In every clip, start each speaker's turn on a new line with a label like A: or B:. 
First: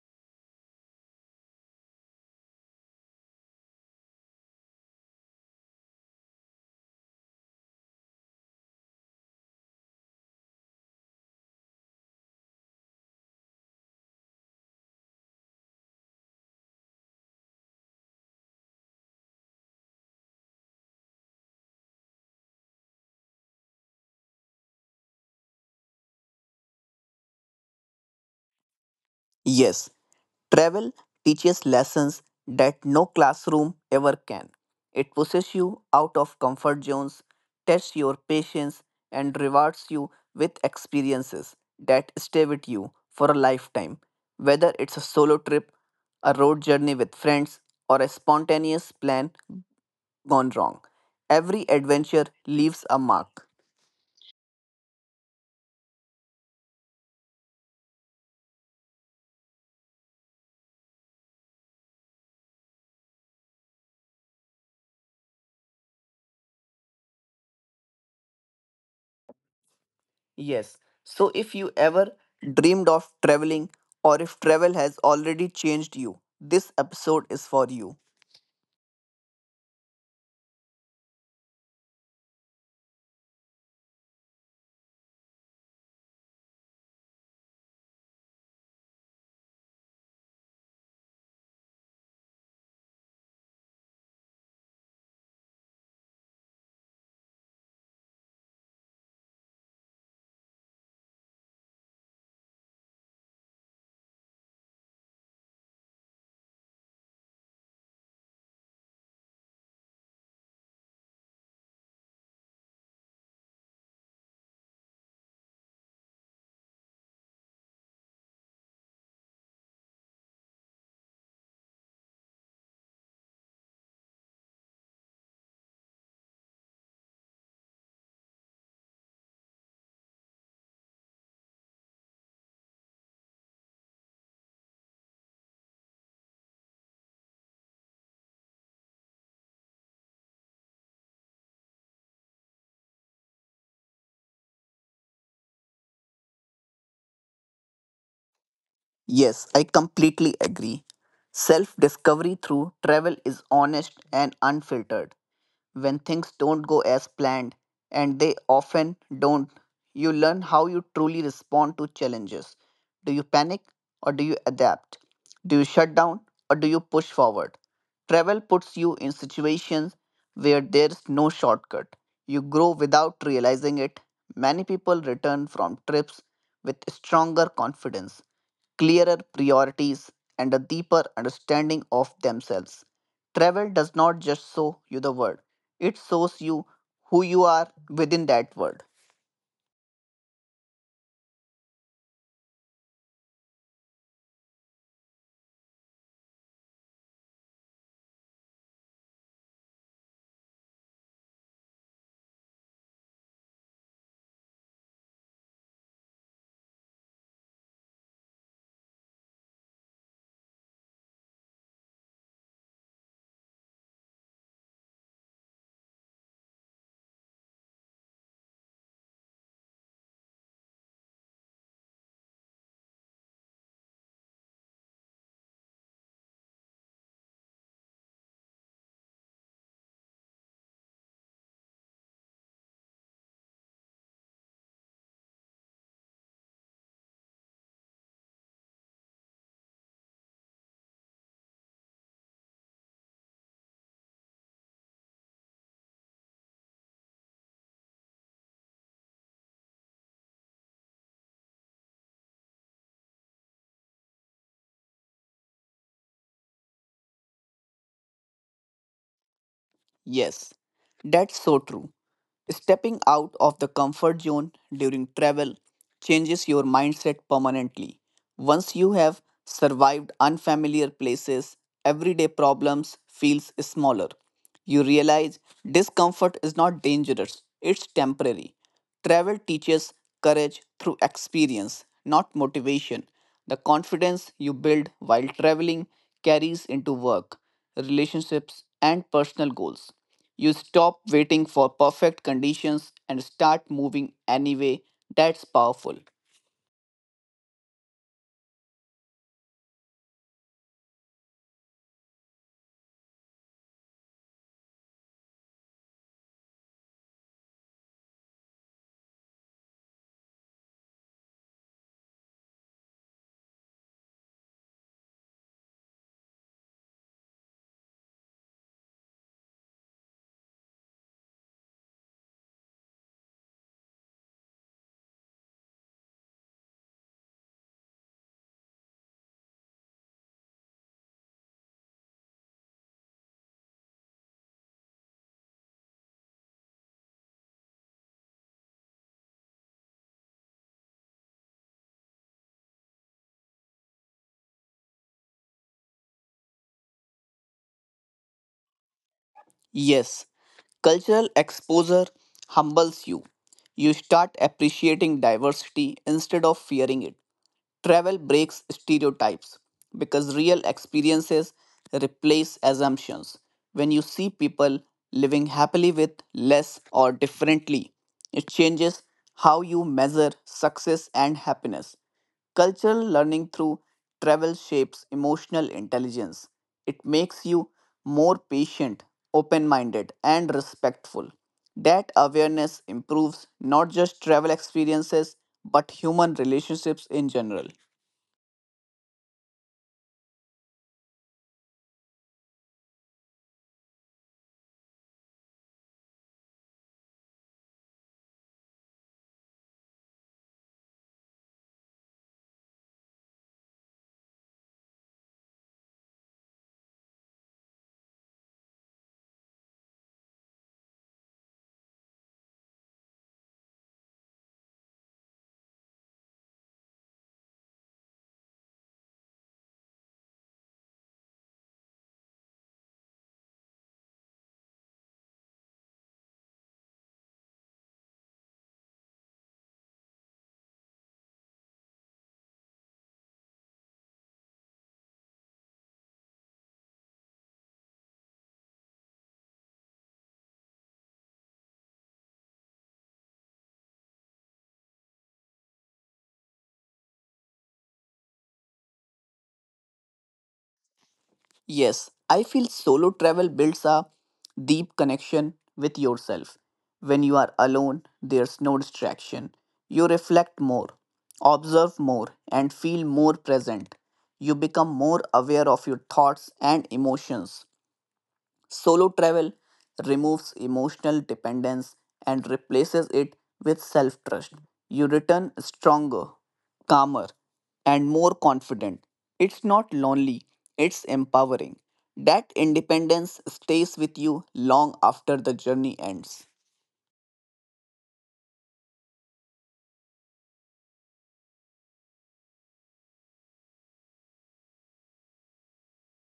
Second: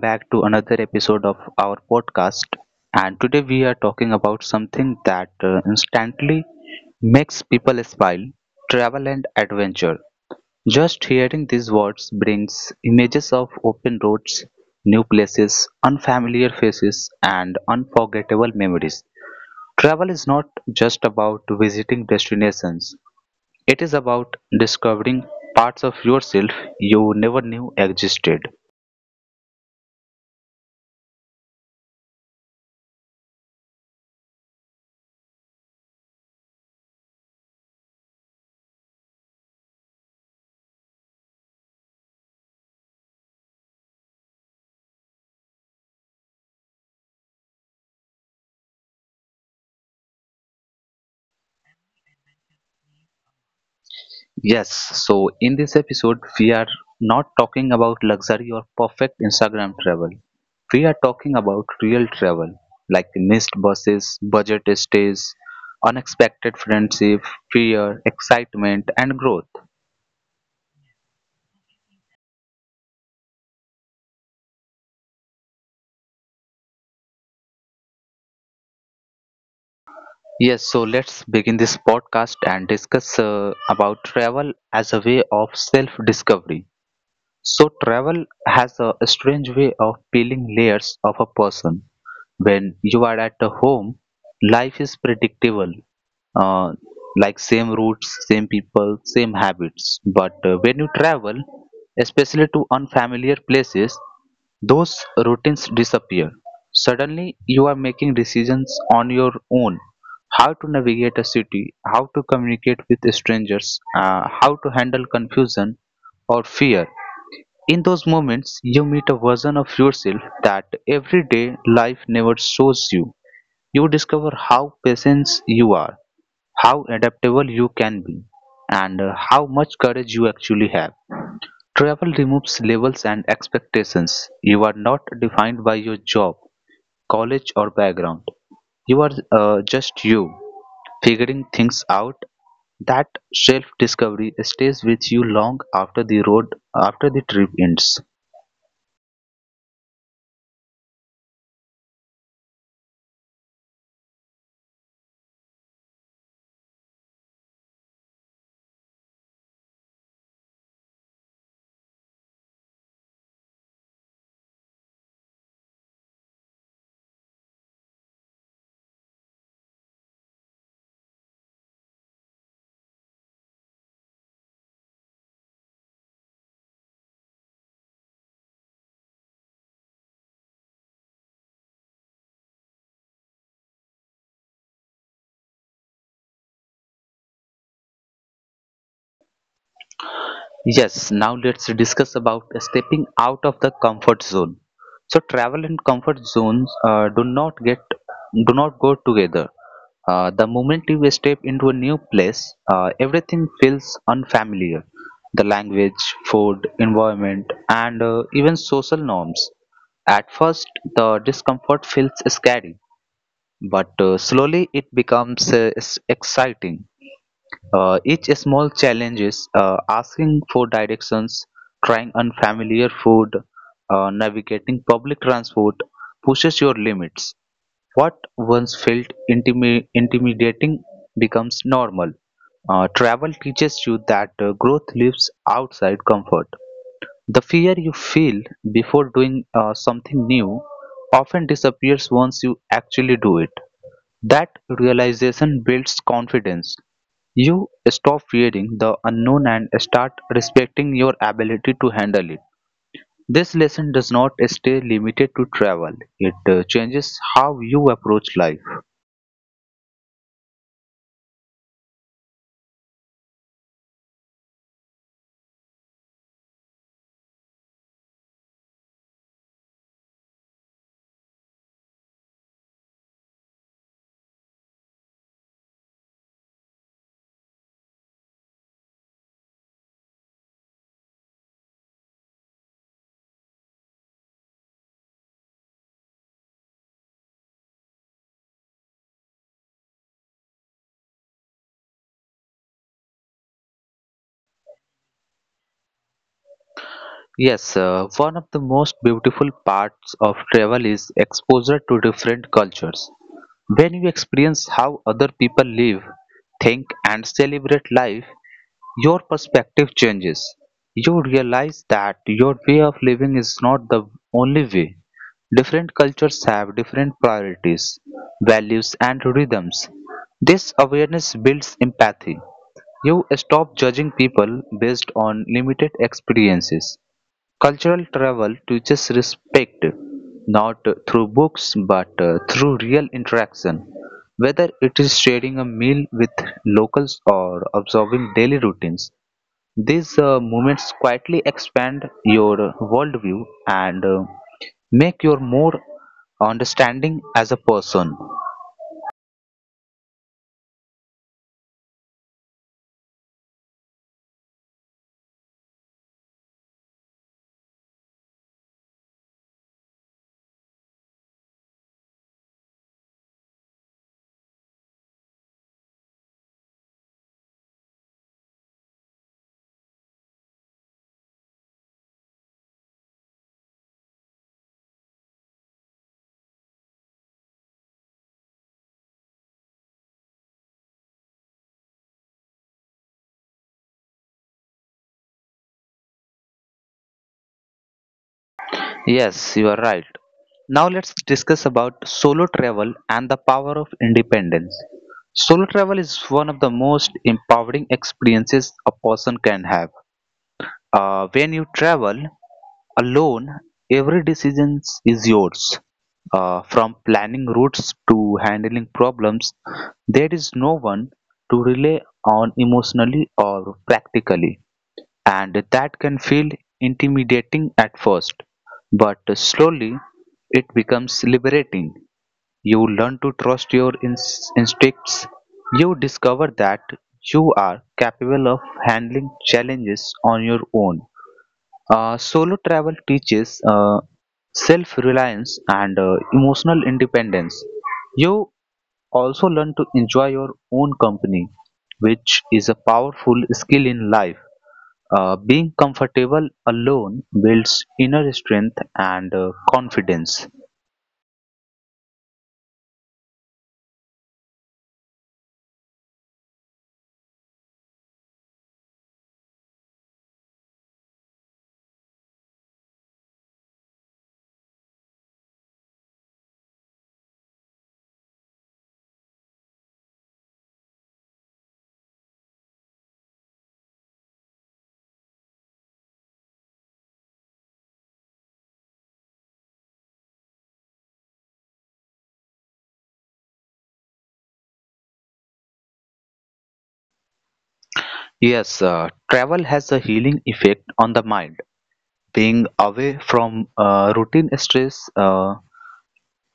A: back to another episode of our podcast, and today we are talking about something that instantly makes people smile. Travel and adventure. Just hearing these words brings images of open roads, new places, unfamiliar faces, and unforgettable memories. Travel is not just about visiting destinations, it is about discovering parts of yourself you never knew existed.
B: Yes, travel teaches lessons that no classroom ever can. It pushes you out of comfort zones, tests your patience, and rewards you with experiences that stay with you for a lifetime. Whether it's a solo trip, a road journey with friends, or a spontaneous plan gone wrong, every adventure leaves a mark.
A: Yes, so in this episode, we are not talking about luxury or perfect Instagram travel. We are talking about real travel, like missed buses, budget stays, unexpected friendship, fear, excitement, and growth.
B: Yes. So if you ever dreamed of traveling or if travel has already changed you, this episode is for you.
A: Yes, so let's begin this podcast and discuss, about travel as a way of self discovery. So travel has a strange way of peeling layers of a person. When you are at a home, life is predictable, uh, like same routes, same people, same habits. But when you travel, especially to unfamiliar places, those routines disappear. Suddenly, you are making decisions on your own: how to navigate a city, how to communicate with strangers, how to handle confusion or fear. In those moments, you meet a version of yourself that everyday life never shows you. You discover how patient you are, how adaptable you can be, and how much courage you actually have. Travel removes labels and expectations. You are not defined by your job, college, or background. You are just you, figuring things out. That self discovery stays with you long after the road, after the trip ends.
B: Yes, I completely agree. Self discovery through travel is honest and unfiltered. When things don't go as planned, and they often don't. You learn how you truly respond to challenges. Do you panic or do you adapt? Do you shut down or do you push forward? Travel puts you in situations where there's no shortcut. You grow without realizing it. Many people return from trips with stronger confidence, clearer priorities, and a deeper understanding of themselves. Travel does not just show you the world, it shows you who you are within that world.
A: Yes, now let's discuss about stepping out of the comfort zone. So travel and comfort zones do not go together. The moment you step into a new place, everything feels unfamiliar. The language, food, environment, and even social norms. At first, the discomfort feels scary, but slowly it becomes exciting. Each small challenge is asking for directions, trying unfamiliar food, navigating public transport, pushes your limits. What once felt intimidating becomes normal. Travel teaches you that growth lives outside comfort. The fear you feel before doing something new often disappears once you actually do it. That realization builds confidence. You stop fearing the unknown and start respecting your ability to handle it. This lesson does not stay limited to travel, it changes how you approach life.
B: Yes, that's so true. Stepping out of the comfort zone during travel changes your mindset permanently. Once you have survived unfamiliar places, everyday problems feels smaller. You realize discomfort is not dangerous, it's temporary. Travel teaches courage through experience, not motivation. The confidence you build while traveling carries into work, relationships, and personal goals. You stop waiting for perfect conditions and start moving anyway. That's powerful.
A: Yes, one of the most beautiful parts of travel is exposure to different cultures. When you experience how other people live, think, and celebrate life, your perspective changes. You realize that your way of living is not the only way. Different cultures have different priorities, values, and rhythms. This awareness builds empathy. You stop judging people based on limited experiences. Cultural travel teaches respect, not through books but through real interaction, whether it is sharing a meal with locals or observing daily routines. These moments quietly expand your worldview and make you more understanding as a person.
B: Yes, cultural exposure humbles you. You start appreciating diversity instead of fearing it. Travel breaks stereotypes because real experiences replace assumptions. When you see people living happily with less or differently, it changes how you measure success and happiness. Cultural learning through travel shapes emotional intelligence. It makes you more patient, open minded, and respectful. That awareness improves not just travel experiences but human relationships in general.
A: Yes, you are right. Now let's discuss about solo travel and the power of independence. Solo travel is one of the most empowering experiences a person can have. When you travel alone, every decision is yours. From planning routes to handling problems, there is no one to rely on emotionally or practically, and that can feel intimidating at first, but slowly it becomes liberating. You learn to trust your instincts. You discover that you are capable of handling challenges on your own. Solo travel teaches self reliance and emotional independence. You also learn to enjoy your own company, which is a powerful skill in life. Being comfortable alone builds inner strength and confidence.
B: Yes, I feel solo travel builds a deep connection with yourself. When you are alone, there's no distraction. You reflect more, observe more, and feel more present. You become more aware of your thoughts and emotions. Solo travel removes emotional dependence and replaces it with self trust. You return stronger, calmer, and more confident. It's not lonely, it's empowering. That independence stays with you long after the journey ends.
A: Yes, travel has a healing effect on the mind. Being away from routine stress,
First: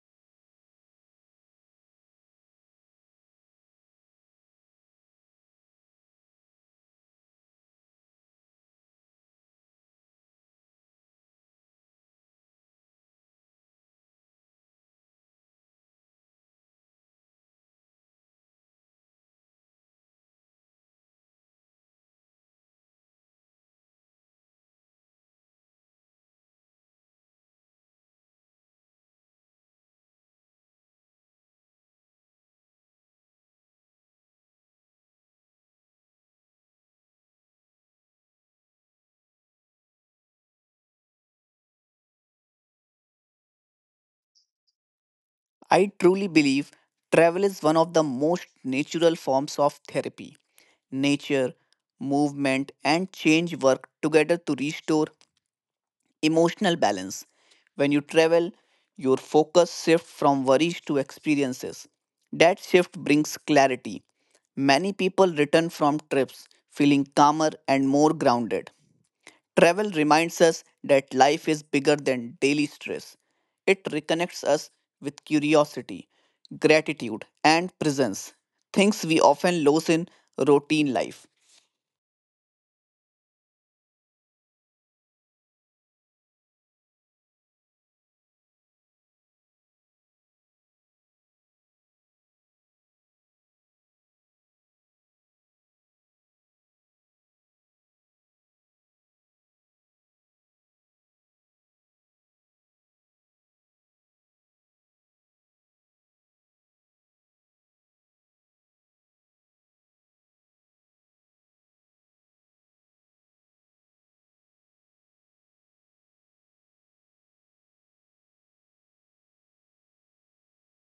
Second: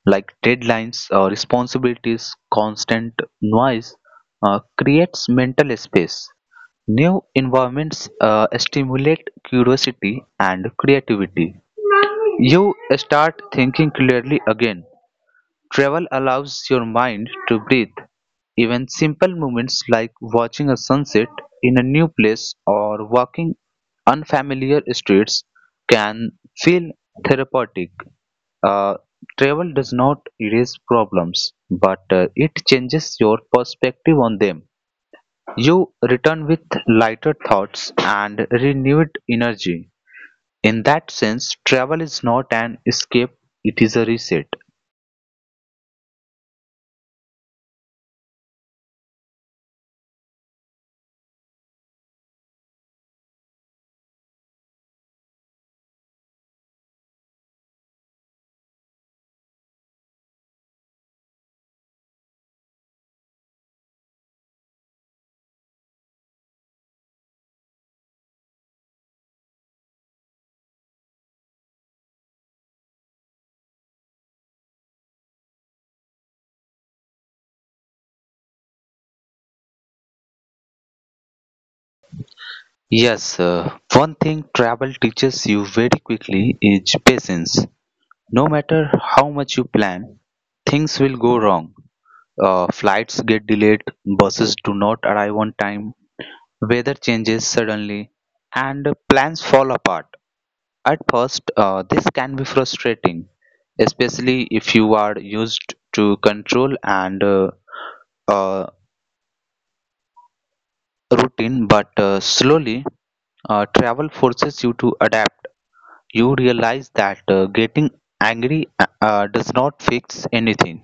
A: like deadlines, responsibilities, constant noise, creates mental space. New environments stimulate curiosity and creativity. You start thinking clearly again. Travel allows your mind to breathe. Even simple moments like watching a sunset in a new place or walking unfamiliar streets can feel therapeutic. Uh, travel does not erase problems, but it changes your perspective on them. You return with lighter thoughts and renewed energy. In that sense, travel is not an escape, it is a reset.
B: I truly believe travel is one of the most natural forms of therapy. Nature, movement, and change work together to restore emotional balance. When you travel, your focus shifts from worries to experiences. That shift brings clarity. Many people return from trips feeling calmer and more grounded. Travel reminds us that life is bigger than daily stress. It reconnects us with curiosity, gratitude, and presence, things we often lose in routine life.
A: Yes, one thing travel teaches you very quickly is patience. No matter how much you plan, things will go wrong. Flights get delayed, buses do not arrive on time, weather changes suddenly, and plans fall apart. At first, this can be frustrating, especially if you are used to control and uh, routine, but slowly, travel forces you to adapt. You realize that getting angry does not fix anything.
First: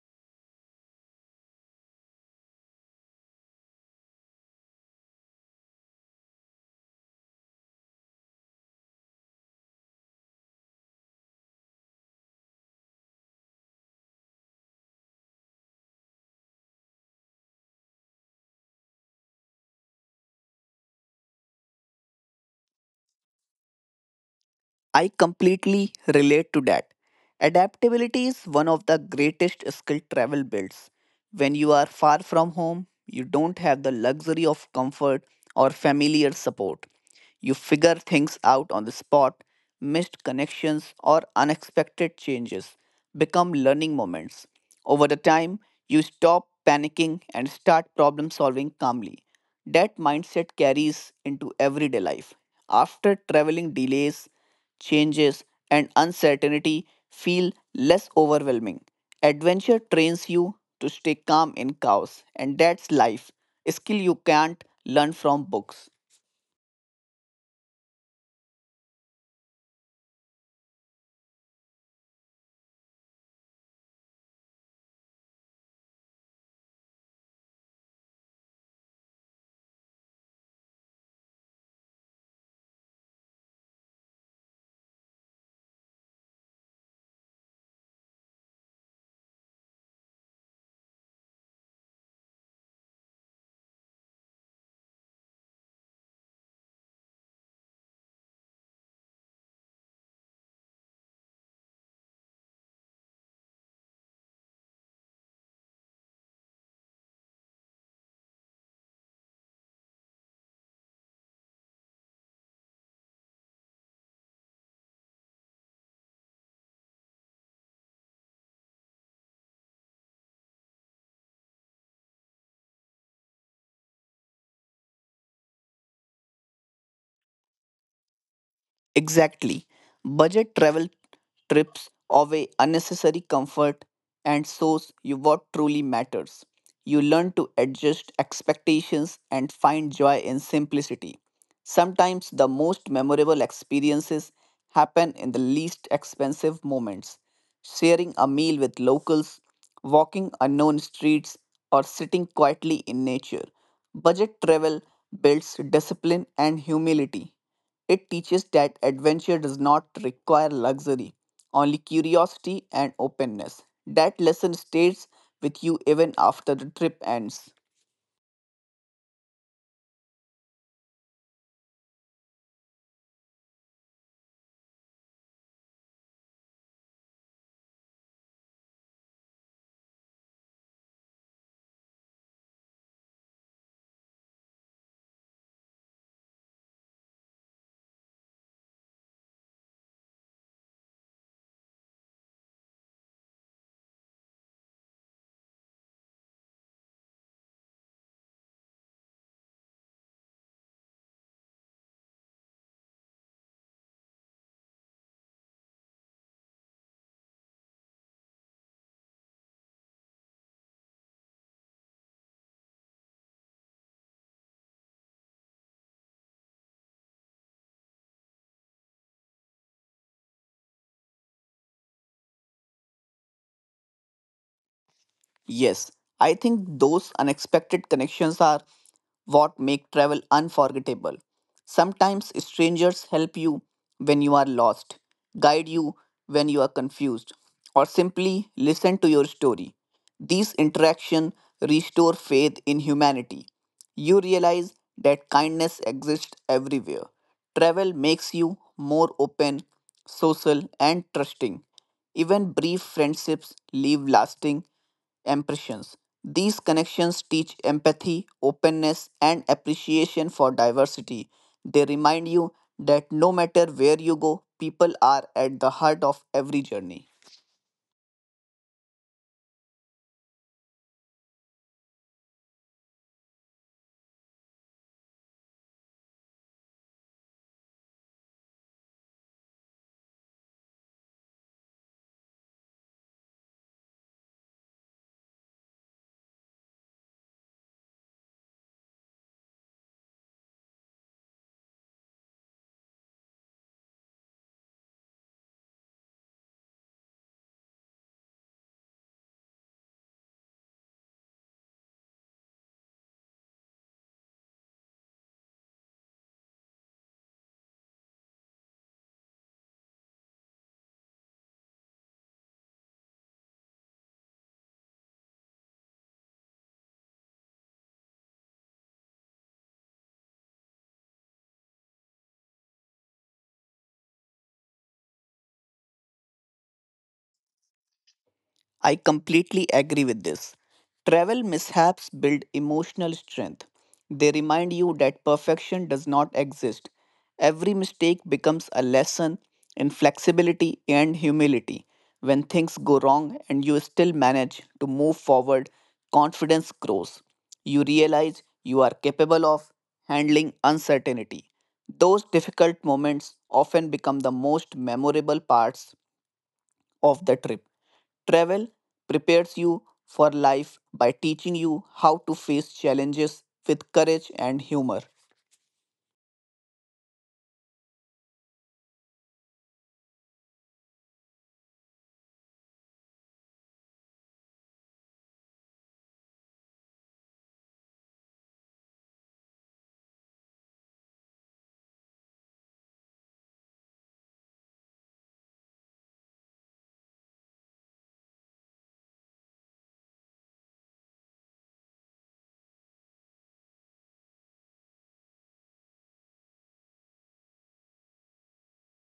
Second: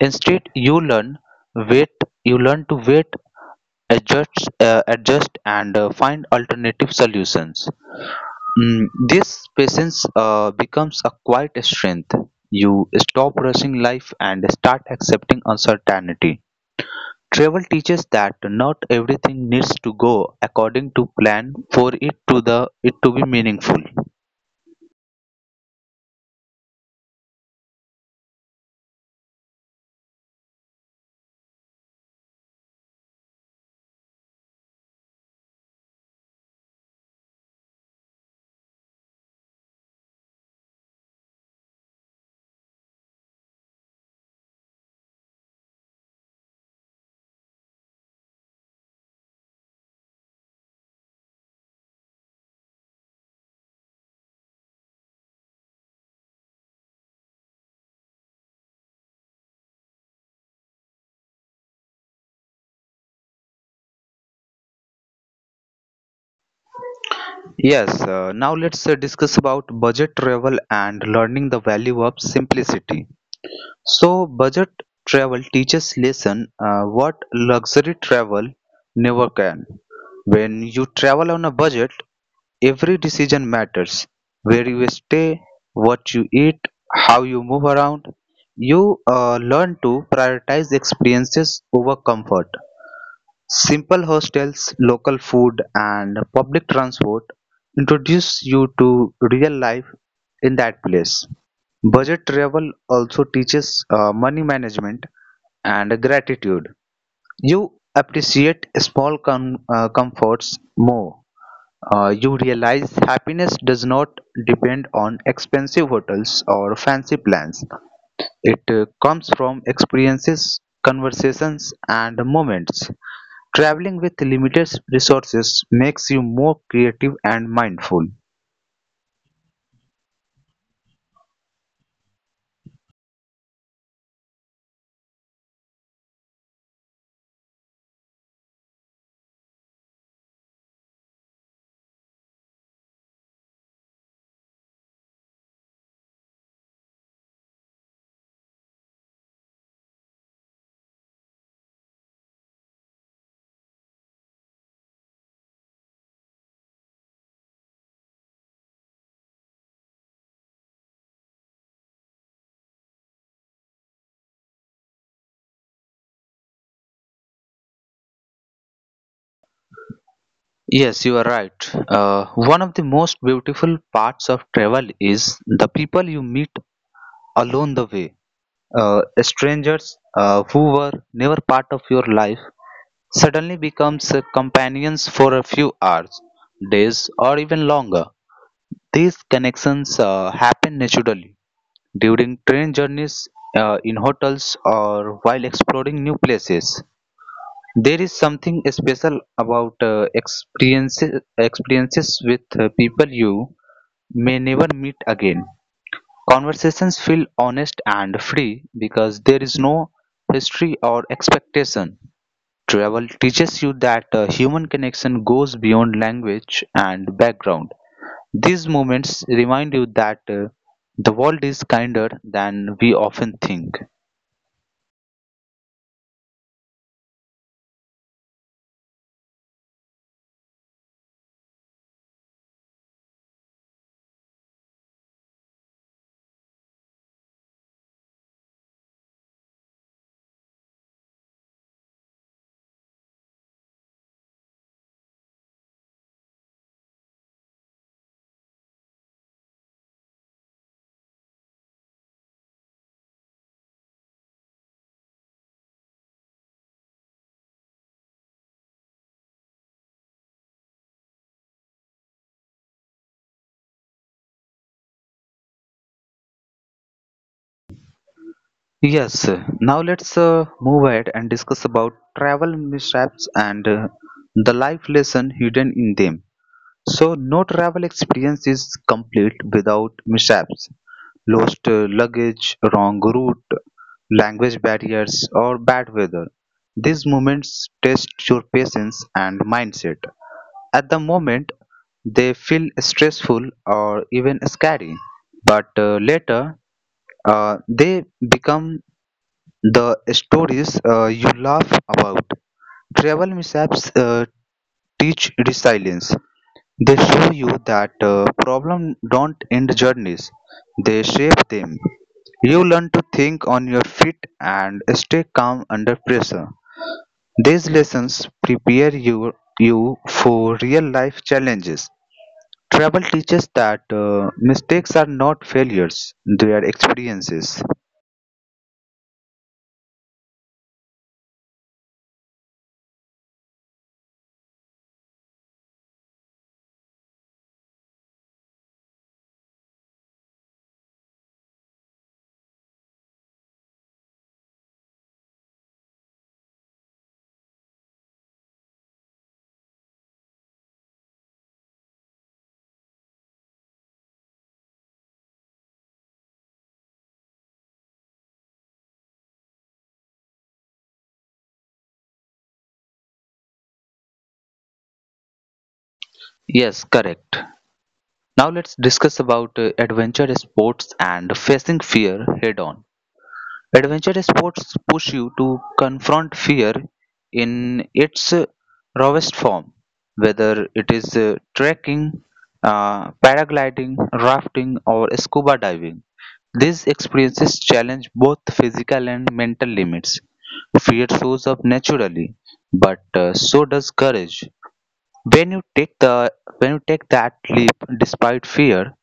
A: Instead, wait. You learn to wait, adjust, and find alternative solutions. This patience becomes a quiet strength. You stop rushing life and start accepting uncertainty. Travel teaches that not everything needs to go according to plan for it to be meaningful.
B: I completely relate to that. Adaptability is one of the greatest skill travel builds. When you are far from home, you don't have the luxury of comfort or familiar support. You figure things out on the spot, missed connections or unexpected changes become learning moments. Over the time, you stop panicking and start problem solving calmly. That mindset carries into everyday life. After traveling delays changes, and uncertainty feel less overwhelming. Adventure trains you to stay calm in chaos, and that's life. A skill you can't learn from books.
A: Yes, now let's, discuss about budget travel and learning the value of simplicity. So, budget travel teaches lesson what luxury travel never can. When you travel on a budget, every decision matters. Where you stay, what you eat, how you move around, you learn to prioritize experiences over comfort. Simple hostels, local food, and public transport introduce you to real life in that place. Budget travel also teaches money management and gratitude. You appreciate small comforts more. You realize happiness does not depend on expensive hotels or fancy plans. It comes from experiences, conversations, and moments. Traveling with limited resources makes you more creative and mindful.
B: Exactly. Budget travel trips away unnecessary comfort and shows you what truly matters. You learn to adjust expectations and find joy in simplicity. Sometimes the most memorable experiences happen in the least expensive moments. Sharing a meal with locals, walking unknown streets, or sitting quietly in nature. Budget travel builds discipline and humility. It teaches that adventure does not require luxury, only curiosity and openness. That lesson stays with you even after the trip ends.
A: Yes, you are right. One of the most beautiful parts of travel is the people you meet along the way. Strangers who were never part of your life suddenly becomes companions for a few hours, days, or even longer. These connections happen naturally during train journeys, in hotels, or while exploring new places. There is something special about experiences with people you may never meet again. Conversations feel honest and free because there is no history or expectation. Travel teaches you that human connection goes beyond language and background. These moments remind you that the world is kinder than we often think.
B: Yes, I think those unexpected connections are what make travel unforgettable. Sometimes strangers help you when you are lost, guide you when you are confused, or simply listen to your story. These interactions restore faith in humanity. You realize that kindness exists everywhere. Travel makes you more open, social, and trusting. Even brief friendships leave lasting impressions. These connections teach empathy, openness, and appreciation for diversity. They remind you that no matter where you go, people are at the heart of every journey.
A: Yes, now let's, move ahead and discuss about travel mishaps and the life lesson hidden in them. So, no travel experience is complete without mishaps. Lost luggage, wrong route, language barriers, or bad weather. These moments test your patience and mindset. At the moment, they feel stressful or even scary, but later they become the stories you laugh about. Travel mishaps teach resilience. They show you that problems don't end journeys, they shape them. You learn to think on your feet and stay calm under pressure. These lessons prepare you for real life challenges. Travel teaches that mistakes are not failures, they are experiences.
B: I completely agree with this. Travel mishaps build emotional strength. They remind you that perfection does not exist. Every mistake becomes a lesson in flexibility and humility. When things go wrong and you still manage to move forward, confidence grows. You realize you are capable of handling uncertainty. Those difficult moments often become the most memorable parts of the trip. Travel prepares you for life by teaching you how to face challenges with courage and humor.
A: Yes, correct. Now let's discuss about, adventure sports and facing fear head on. Adventure sports push you to confront fear in its rawest form, whether it is trekking, paragliding, rafting, or scuba diving. These experiences challenge both physical and mental limits. Fear shows up naturally, but so does courage. When you take the when you take that leap despite fear,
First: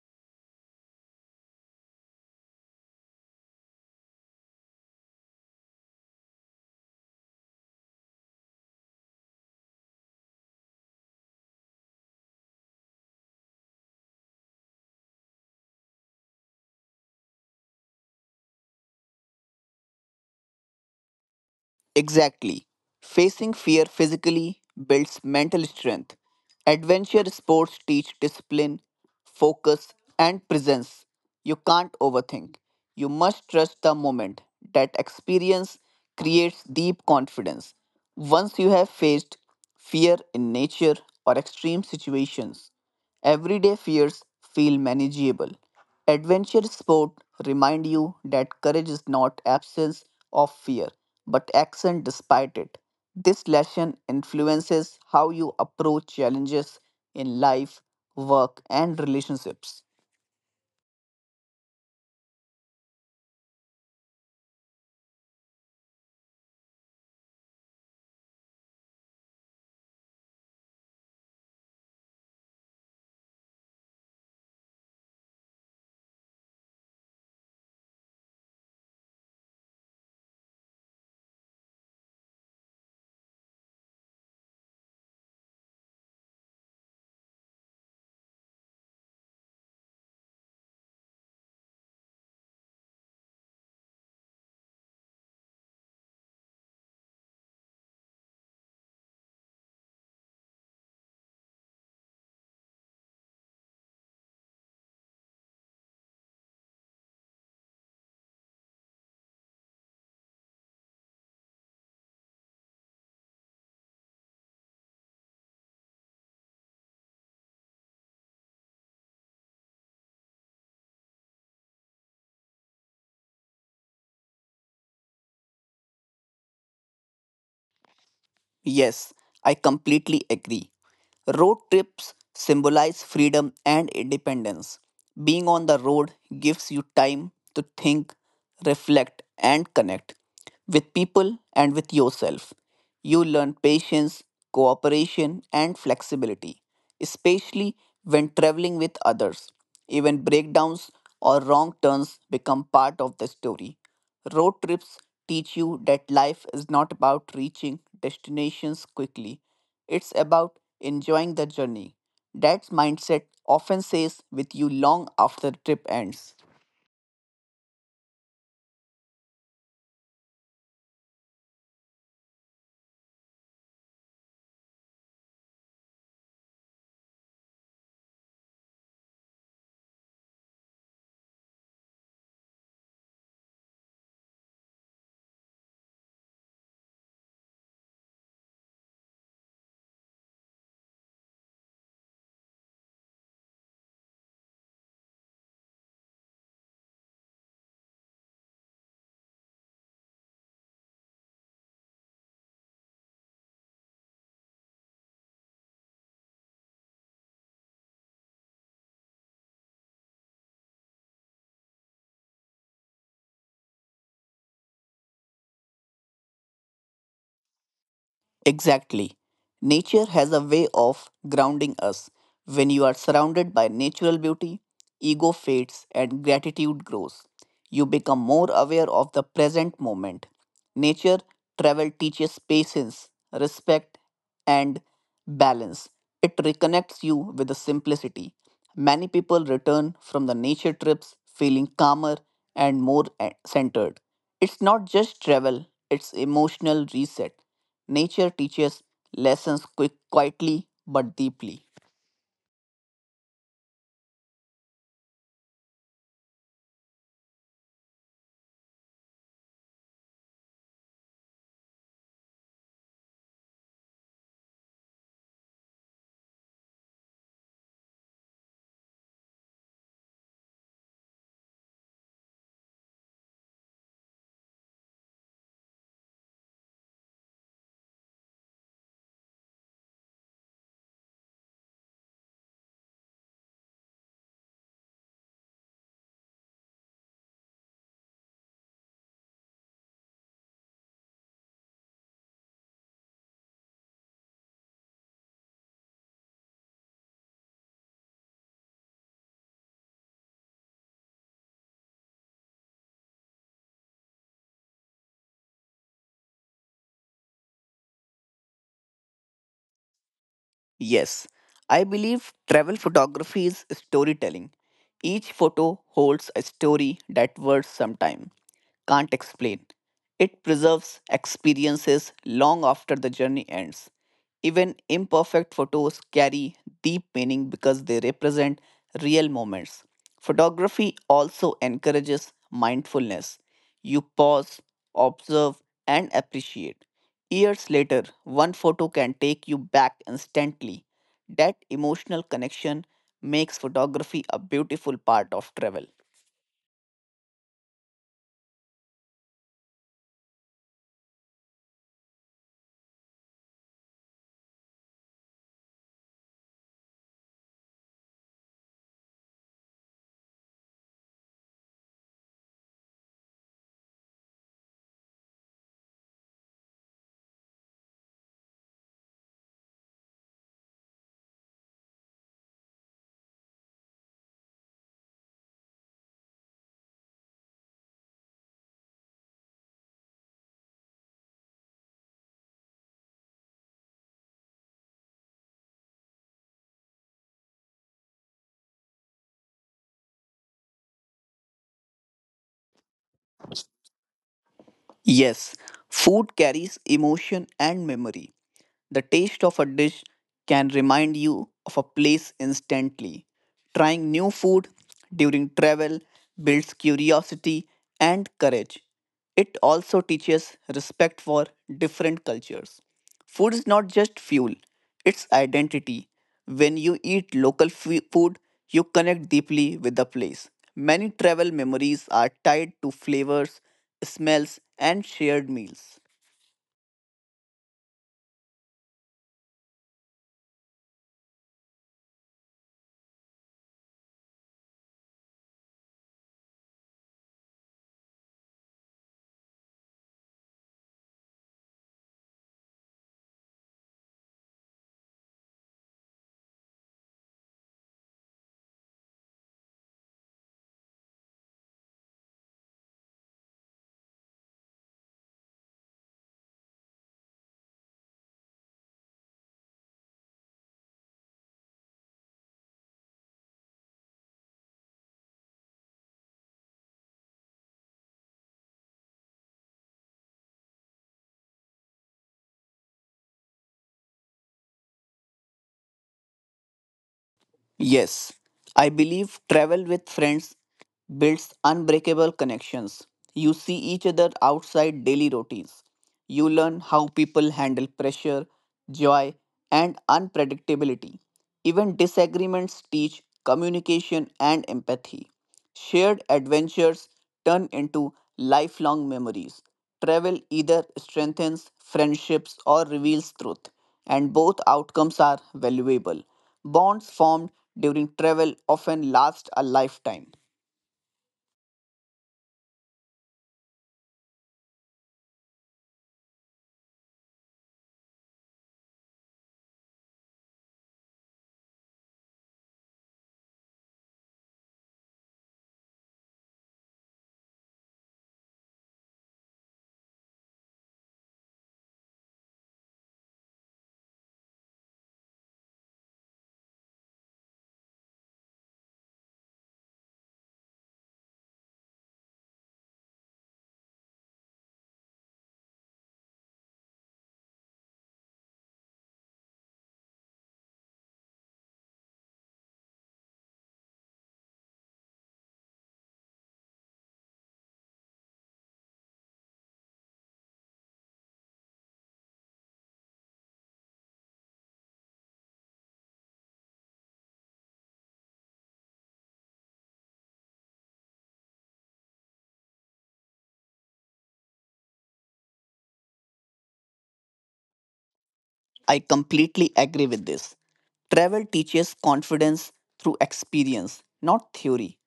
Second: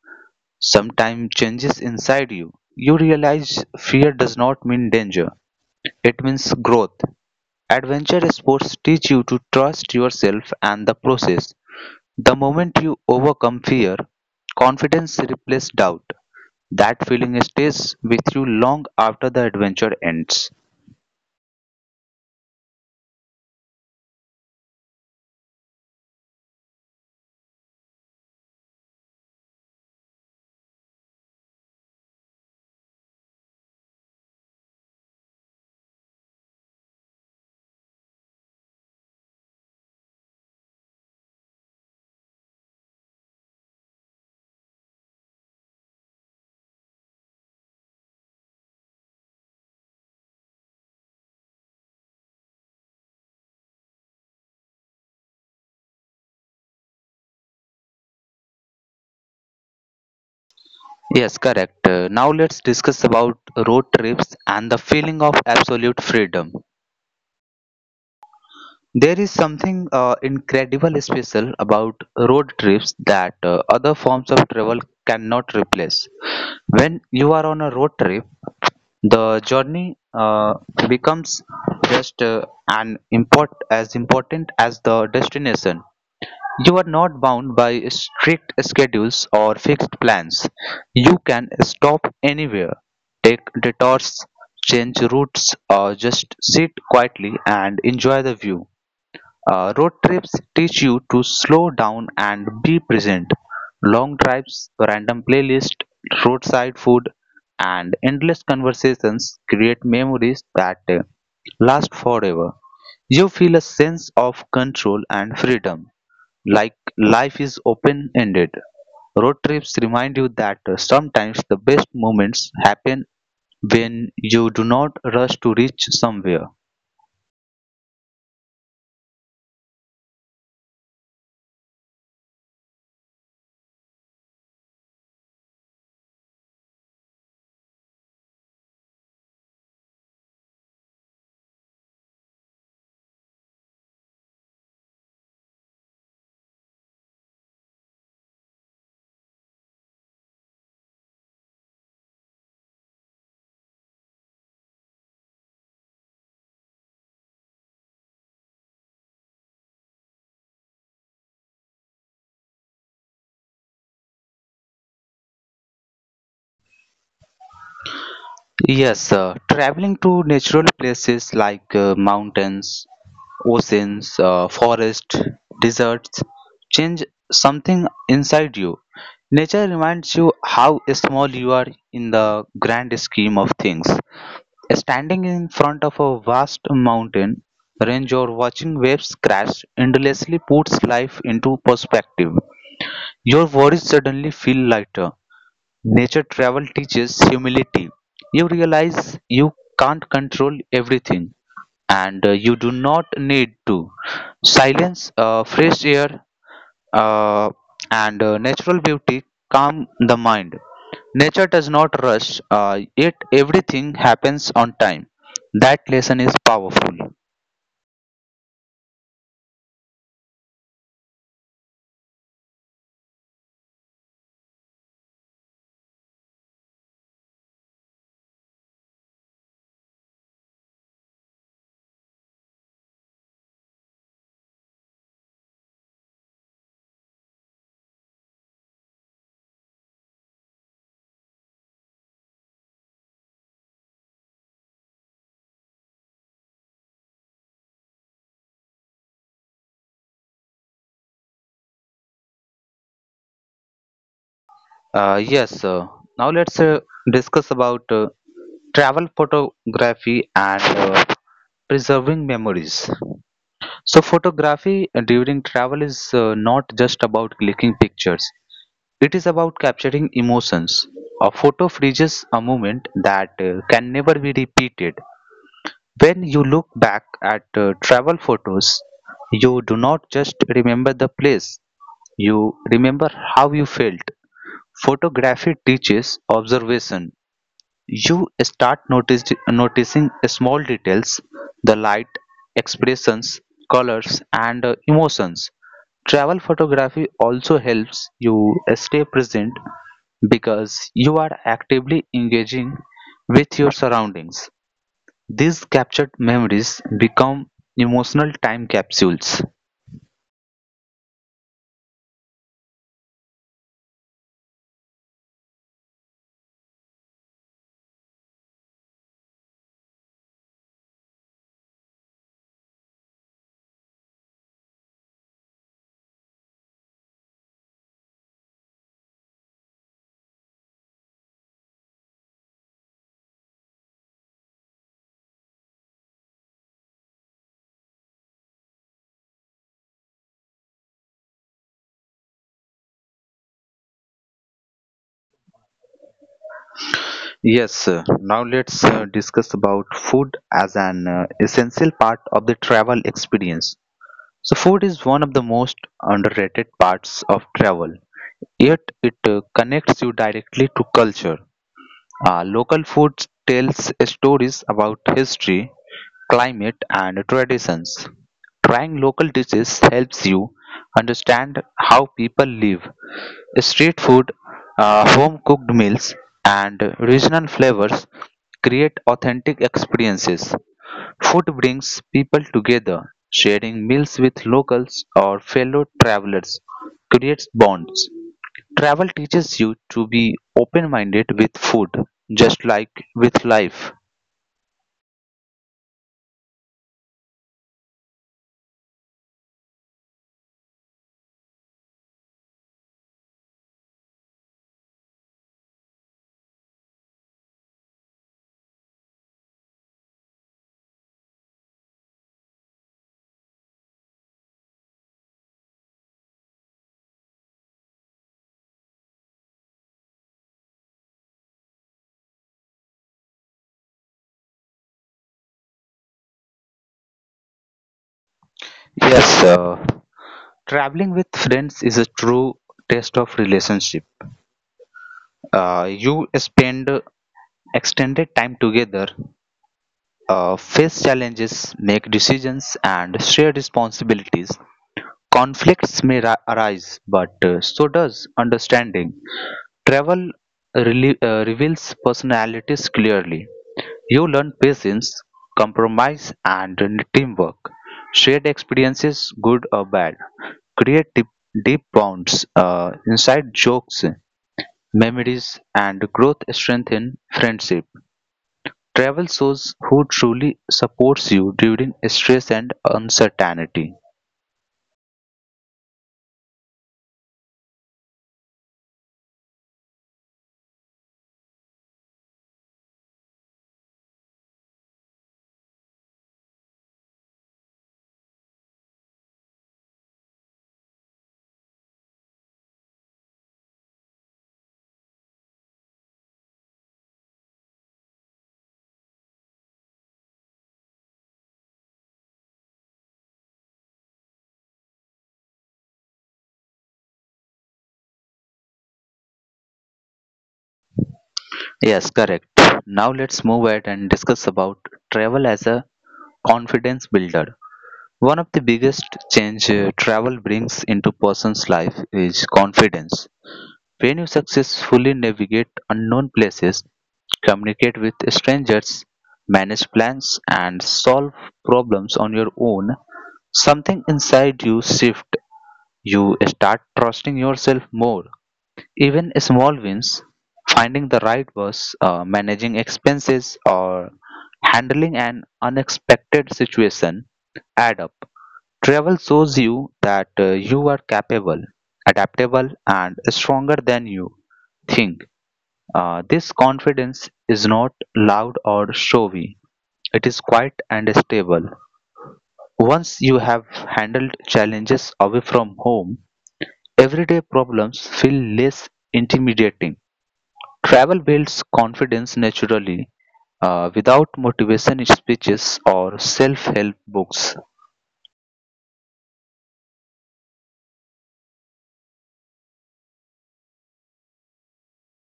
A: sometimes changes inside you. You realize fear does not mean danger, it means growth. Adventure sports teach you to trust yourself and the process. The moment you overcome fear, confidence replaces doubt. That feeling stays with you long after the adventure ends.
B: Exactly. Facing fear physically builds mental strength. Adventure sports teach discipline, focus, and presence. You can't overthink. You must trust the moment. That experience creates deep confidence. Once you have faced fear in nature or extreme situations, everyday fears feel manageable. Adventure sport remind you that courage is not absence of fear, but action despite it. This lesson influences how you approach challenges in life, work, and relationships.
A: Yes, correct. Now let's discuss about road trips and the feeling of absolute freedom. There is something incredible special about road trips that other forms of travel cannot replace. When you are on a road trip, the journey becomes just an import as important as the destination. You are not bound by strict schedules or fixed plans. You can stop anywhere, take detours, change routes, or just sit quietly and enjoy the view. Road trips teach you to slow down and be present. Long drives, random playlists, roadside food, and endless conversations create memories that last forever. You feel a sense of control and freedom, like life is open ended. Road trips remind you that sometimes the best moments happen when you do not rush to reach somewhere.
B: Yes, I completely agree. Road trips symbolize freedom and independence. Being on the road gives you time to think, reflect, and connect with people and with yourself. You learn patience, cooperation, and flexibility, especially when traveling with others. Even breakdowns or wrong turns become part of the story. Road trips teach you that life is not about reaching destinations quickly, it's about enjoying the journey. That mindset often stays with you long after the trip ends.
A: Yes, traveling to natural places like mountains, oceans, forests, deserts, change something inside you. Nature reminds you how small you are in the grand scheme of things. Standing in front of a vast mountain range or watching waves crash endlessly puts life into perspective. Your worries suddenly feel lighter. Nature travel teaches humility. You realize you can't control everything and you do not need to. Silence, fresh air, uh, and natural beauty calm the mind. Nature does not rush, yet everything happens on time. That lesson is powerful.
B: Exactly. Nature has a way of grounding us. When you are surrounded by natural beauty, ego fades and gratitude grows. You become more aware of the present moment. Nature travel teaches patience, respect, and balance. It reconnects you with the simplicity. Many people return from the nature trips feeling calmer and more centered. It's not just travel, it's emotional reset. Nature teaches lessons quick, quietly but deeply.
A: Yes, now let's discuss about travel photography and preserving memories. So photography during travel is not just about clicking pictures. It is about capturing emotions. A photo freezes a moment that can never be repeated. When you look back at travel photos, you do not just remember the place, you remember how you felt. Photography teaches observation, you start noticing small details, the light, expressions, colors, and emotions. Travel photography also helps you stay present because you are actively engaging with your surroundings. These captured memories become emotional time capsules.
B: Yes, I believe travel photography is storytelling. Each photo holds a story that words sometimes can't explain. It preserves experiences long after the journey ends. Even imperfect photos carry deep meaning because they represent real moments. Photography also encourages mindfulness. You pause, observe, and appreciate. Years later, one photo can take you back instantly that emotional connection makes photography a beautiful part of travel.
A: Yes, now let's discuss about food as an essential part of the travel experience. So food is one of the most underrated parts of travel, yet it connects you directly to culture. Local food tells stories about history, climate, and traditions. Trying local dishes helps you understand how people live. Street food, home cooked meals, and regional flavors create authentic experiences. Food brings people together. Sharing meals with locals or fellow travelers creates bonds. Travel teaches you to be open minded with food, just like with life.
B: Yes, food carries emotion and memory. The taste of a dish can remind you of a place instantly. Trying new food during travel builds curiosity and courage. It also teaches respect for different cultures. Food is not just fuel, it's identity. When you eat local food, you connect deeply with the place. Many travel memories are tied to flavors, smells, and shared meals.
A: Yes, traveling with friends is a true test of relationship. You spend extended time together, face challenges, make decisions, and share responsibilities. Conflicts arise, but so does understanding. Travel reveals personalities clearly. You learn patience, compromise, and teamwork. Shared experiences, good or bad, create deep, deep bonds, inside jokes, memories, and growth strengthen friendship. Travel shows who truly supports you during stress and uncertainty.
B: Yes, I believe travel with friends builds unbreakable connections. You see each other outside daily routines. You learn how people handle pressure, joy, and unpredictability. Even disagreements teach communication and empathy. Shared adventures turn into lifelong memories. Travel either strengthens friendships or reveals truth, and both outcomes are valuable. Bonds formed during travel often last a lifetime.
A: Yes, correct. Now let's move ahead and discuss about travel as a confidence builder. One of the biggest change travel brings into person's life is confidence. When you successfully navigate unknown places, communicate with strangers, manage plans, and solve problems on your own, something inside you shift. You start trusting yourself more, even small wins, finding the right bus, managing expenses, or handling an unexpected situation, add up. Travel shows you that you are capable, adaptable, and stronger than you think. This confidence is not loud or showy, it is quiet and stable. Once you have handled challenges away from home, everyday problems feel less intimidating. Travel builds confidence naturally, without motivation speeches or self-help books.
B: I completely agree with this. Travel teaches confidence through experience, not theory.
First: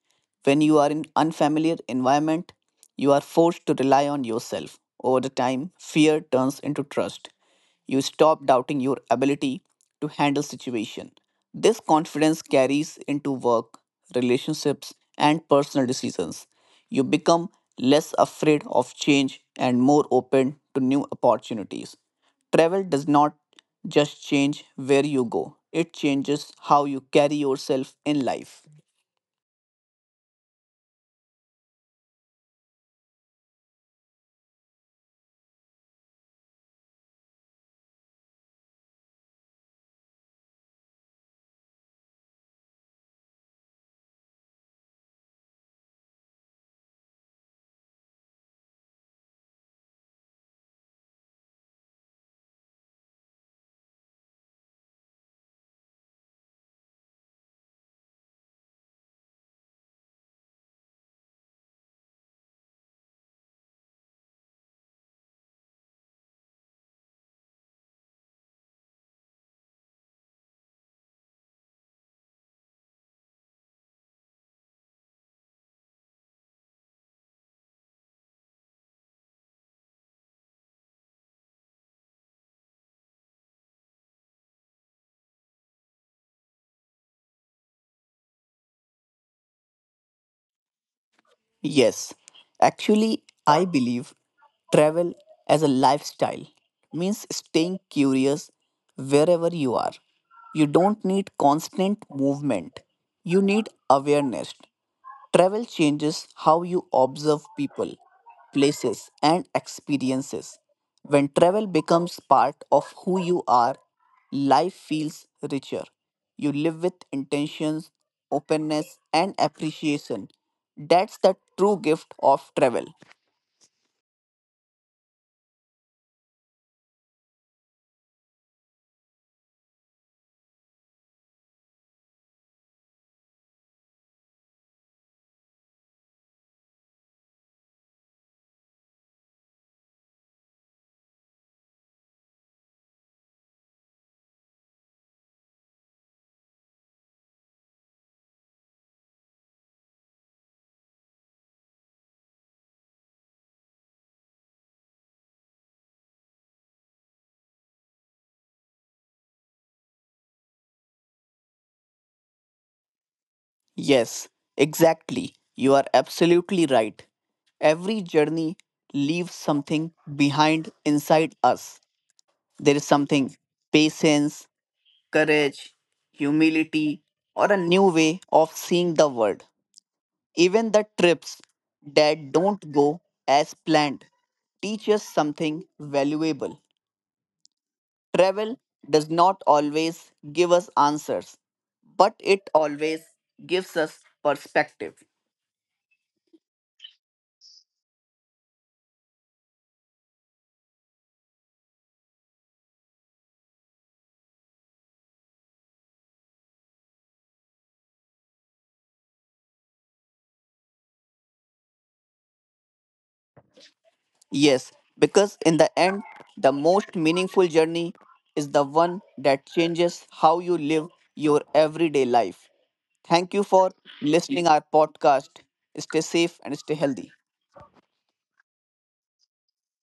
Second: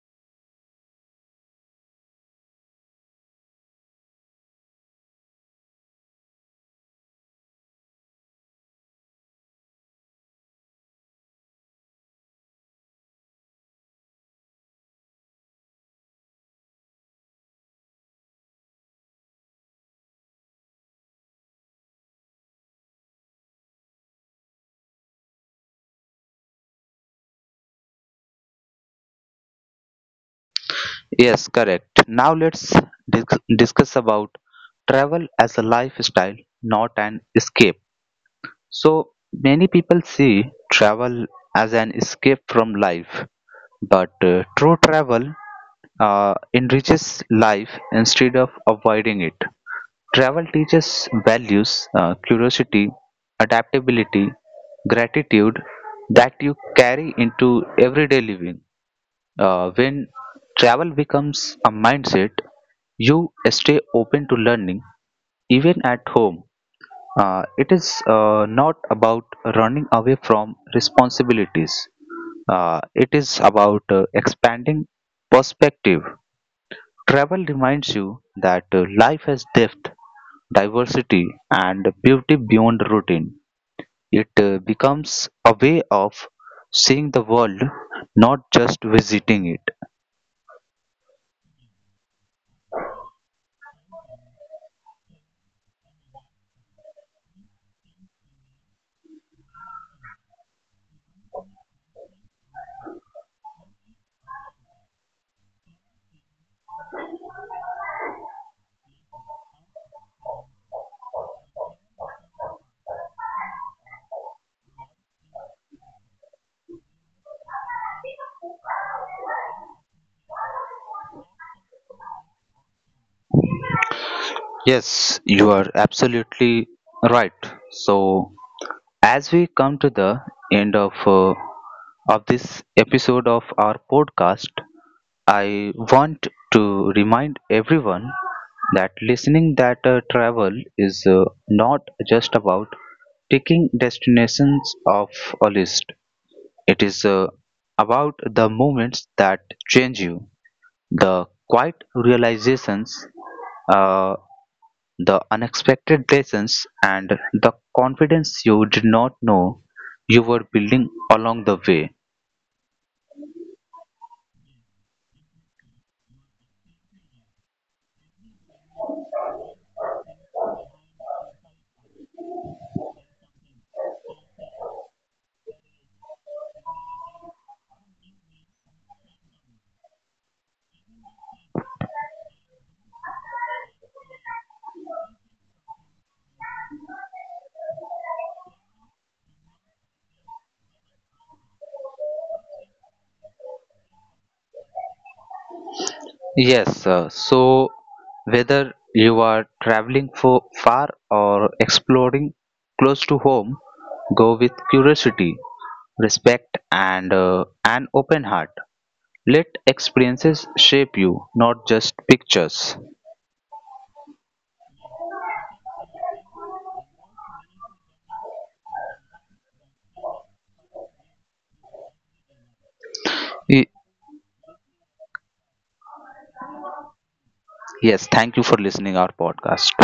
B: When you are in unfamiliar environment, you are forced to rely on yourself. Over the time, fear turns into trust. You stop doubting your ability to handle situation. This confidence carries into work, relationships, and personal decisions. You become less afraid of change and more open to new opportunities. Travel does not just change where you go, it changes how you carry yourself in life.
A: Yes, correct. Now discuss about travel as a lifestyle, not an escape. So many people see travel as an escape from life, but true travel enriches life instead of avoiding it. Travel teaches values, curiosity, adaptability, gratitude, that you carry into everyday living. When travel becomes a mindset, you stay open to learning even at home. It is not about running away from responsibilities. It is about expanding perspective. Travel reminds you that life has depth, diversity, and beauty beyond routine. It becomes a way of seeing the world, not just visiting it.
B: Yes, actually, I believe travel as a lifestyle means staying curious wherever you are. You don't need constant movement, you need awareness. Travel changes how you observe people, places, and experiences. When travel becomes part of who you are, life feels richer. You live with intentions, openness, and appreciation. That's the true gift of travel.
A: Yes, you are absolutely right. So, as we come to the end of this episode of our podcast, I want to remind everyone that listening that travel is not just about ticking destinations off a list. It is about the moments that change you, the quiet realizations uh. The unexpected lessons and the confidence you did not know you were building along the way.
B: Yes, exactly. You are absolutely right. Every journey leaves something behind inside us. There is something patience, courage, humility, or a new way of seeing the world. Even the trips that don't go as planned teach us something valuable. Travel does not always give us answers, but it always gives us perspective.
A: Yes, so, whether you are traveling for far or exploring close to home, go with curiosity, respect, and an open heart. Let experiences shape you, not just pictures.
B: Yes, because in the end, the most meaningful journey is the one that changes how you live your everyday life. Thank you
A: Y-
B: for listening our podcast. Stay safe and stay healthy.
A: Yes, thank you for listening our podcast.